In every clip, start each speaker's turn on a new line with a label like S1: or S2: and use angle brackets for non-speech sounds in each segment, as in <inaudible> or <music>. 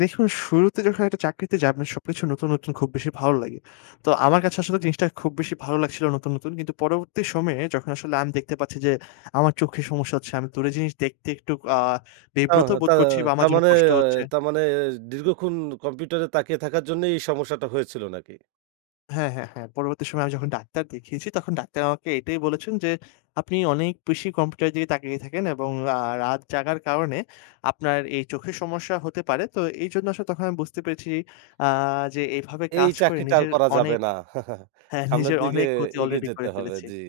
S1: দেখুন, শুরুতে যখন একটা চাকরিতে যান সবকিছু নতুন, নতুন, খুব বেশি ভালো লাগে। তো আমার কাছে আসলে জিনিসটা খুব বেশি ভালো লাগছিলো নতুন, নতুন। কিন্তু পরবর্তী সময়ে যখন আসলে আমি দেখতে পাচ্ছি যে আমার চোখে সমস্যা হচ্ছে, আমি দূরের জিনিস দেখতে একটু আ
S2: ও
S1: বিব্রত
S2: তা
S1: বোধ করছি বা আমার
S2: তার
S1: জন্য
S2: মানে
S1: কষ্ট হচ্ছে।
S2: তার মানে দীর্ঘক্ষণ কম্পিউটারে তাকিয়ে থাকার জন্যই এই সমস্যাটা হয়েছিল নাকি?
S1: হ্যাঁ, হ্যাঁ, হ্যাঁ, পরবর্তী সময় যখন ডাক্তার দেখিয়েছি তখন ডাক্তার আমাকে এটাই বলেছেন যে, "আপনি অনেক বেশি কম্পিউটারের দিকে তাকিয়ে থাকেন এবং আ রাত জাগার কারণে আপনার এই চোখের সমস্যা হতে পারে।" তো এইজন্য আসলে তখন আমি বুঝতে পেরেছি আ যে এভাবে
S2: এই
S1: কাজ করে
S2: চাকরিটা আর
S1: নিজের
S2: করা যাবে
S1: অনেক
S2: না। <chuckles>
S1: হ্যাঁ
S2: সামনের
S1: নিজের
S2: দিকে
S1: অনেক ক্ষতি
S2: এগিয়ে
S1: অলরেডি
S2: যেতে
S1: করে
S2: হবে
S1: ফেলেছি।
S2: জি,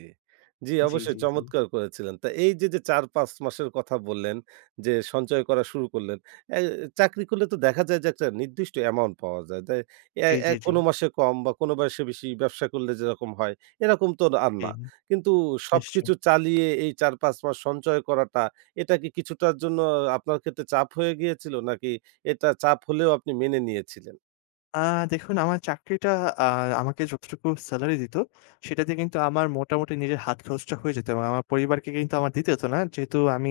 S2: জি,
S1: জি,
S2: অবশ্যই
S1: জি, জি।
S2: চমৎকার করেছিলেন। তো এইযে যে ৪-৫ মাসের কথা বললেন যে সঞ্চয় করা শুরু করলেন। এ চাকরি করলে তো দেখা যায় যে একটা নির্দিষ্ট অ্যামাউন্ট পাওয়া যায়। দ্যা অ্যা
S1: জি,
S2: অ্যা
S1: জি, জি।
S2: কোনো মাসে কম বা কোনো বয়সে বেশি ব্যবসা করলে যেরকম হয়, এরকম তো আর
S1: জি,
S2: না। কিন্তু
S1: নিশ্চয়ই।
S2: সবকিছু চালিয়ে এই ৪-৫ মাস সঞ্চয় করাটা এটা কি কিছুটার জন্য আপনার ক্ষেত্রে চাপ হয়ে গিয়েছিল নাকি এটা চাপ হলেও আপনি মেনে নিয়েছিলেন?
S1: আ দেখুন আমার চাকরিটা আ আমাকে যতটুকু সেলারি দিত, সেটাতে কিন্তু আমার মোটামুটি নিজের হাত খরচটা হয়ে যেত এবং আমার পরিবারকে কিন্তু আমার দিতে হত না। যেহেতু আমি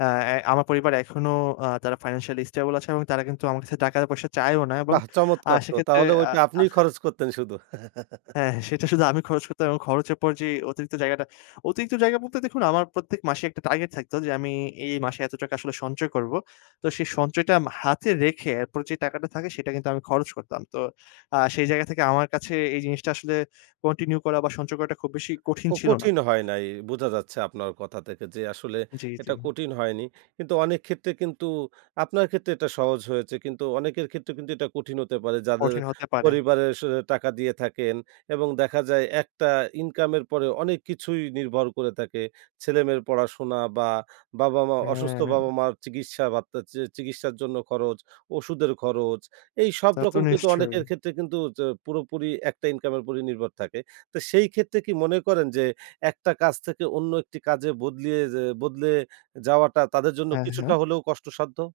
S1: অ্যা এ আমার পরিবার এখনো আ তারা ফাইন্যান্সিয়ালই স্টেবল আছে এবং তারা কিন্তু আমার কাছে টাকা-পয়সা চায়ও না এবং
S2: বাহ!
S1: আ
S2: চমৎকার তো
S1: সেক্ষেত্রে
S2: তাহলে
S1: আ
S2: ওইটা আপনিই
S1: আহ
S2: খরচ করতেন শুধু। <chuckles>
S1: হ্যাঁ। সেটা শুধু আমি খরচ করতাম এবং খরচের পর যে অতিরিক্ত জায়গাটা অতিরিক্ত জায়গা বলতে, দেখুন আমার প্রত্যেক মাসে একটা টার্গেট থাকতো যে আমি এই মাসে এত টাকা আসলে সঞ্চয় করব। তো সেই সঞ্চয়টা মা আমি হাতে রেখে এরপর যে টাকাটা থাকে সেটা কিন্তু আমি খরচ করতাম। তো আ সেই জায়গা থেকে আমার কাছে এই জিনিসটা আসলে কন্টিনিউ করা বা সঞ্চয় করাটা খুব বেশি কঠিন
S2: কো
S1: ছিল না।
S2: কঠিন হয় নাই। বোঝা যাচ্ছে আপনার কথা থেকে যে আসলে
S1: জি, জি।
S2: এটা কঠিন হয়নি। কিন্তু অনেক ক্ষেত্রে কিন্তু আপনার ক্ষেত্রে এটা সহজ হয়েছে। কিন্তু অনেকের ক্ষেত্রে কিন্তু এটা কঠিন হতে পারে যাদের
S1: কঠিন হতে পারে।
S2: পরিবারে স টাকা দিয়ে থাকেন এবং দেখা যায় একটা ইনকাম এর পরে অনেক কিছুই নির্ভর করে থাকে। ছেলে-মেয়ের পড়াশোনা বা বাবা-মা অসুস্থ
S1: হ্যাঁ।
S2: বাবা-মার চিকিৎসা বার্তা চি চিকিৎসার জন্য খরচ, ওষুধের খরচ এই সব
S1: তা তো
S2: রকম কিন্তু অনেকের
S1: নিশ্চয়ই।
S2: ক্ষেত্রে কিন্তু তো হচ্ছে পুরোপুরি একটা ইনকাম এর উপর নির্ভর থাকে। তো সেই ক্ষেত্রে কি মনে করেন যে একটা কাজ থেকে অন্য একটি কাজে বদলিয়ে যে বদলে যাওয়াটা তাদের জন্য
S1: হ্যাঁ, হ্যাঁ।
S2: কিছুটা হলেও কষ্টসাধ্য?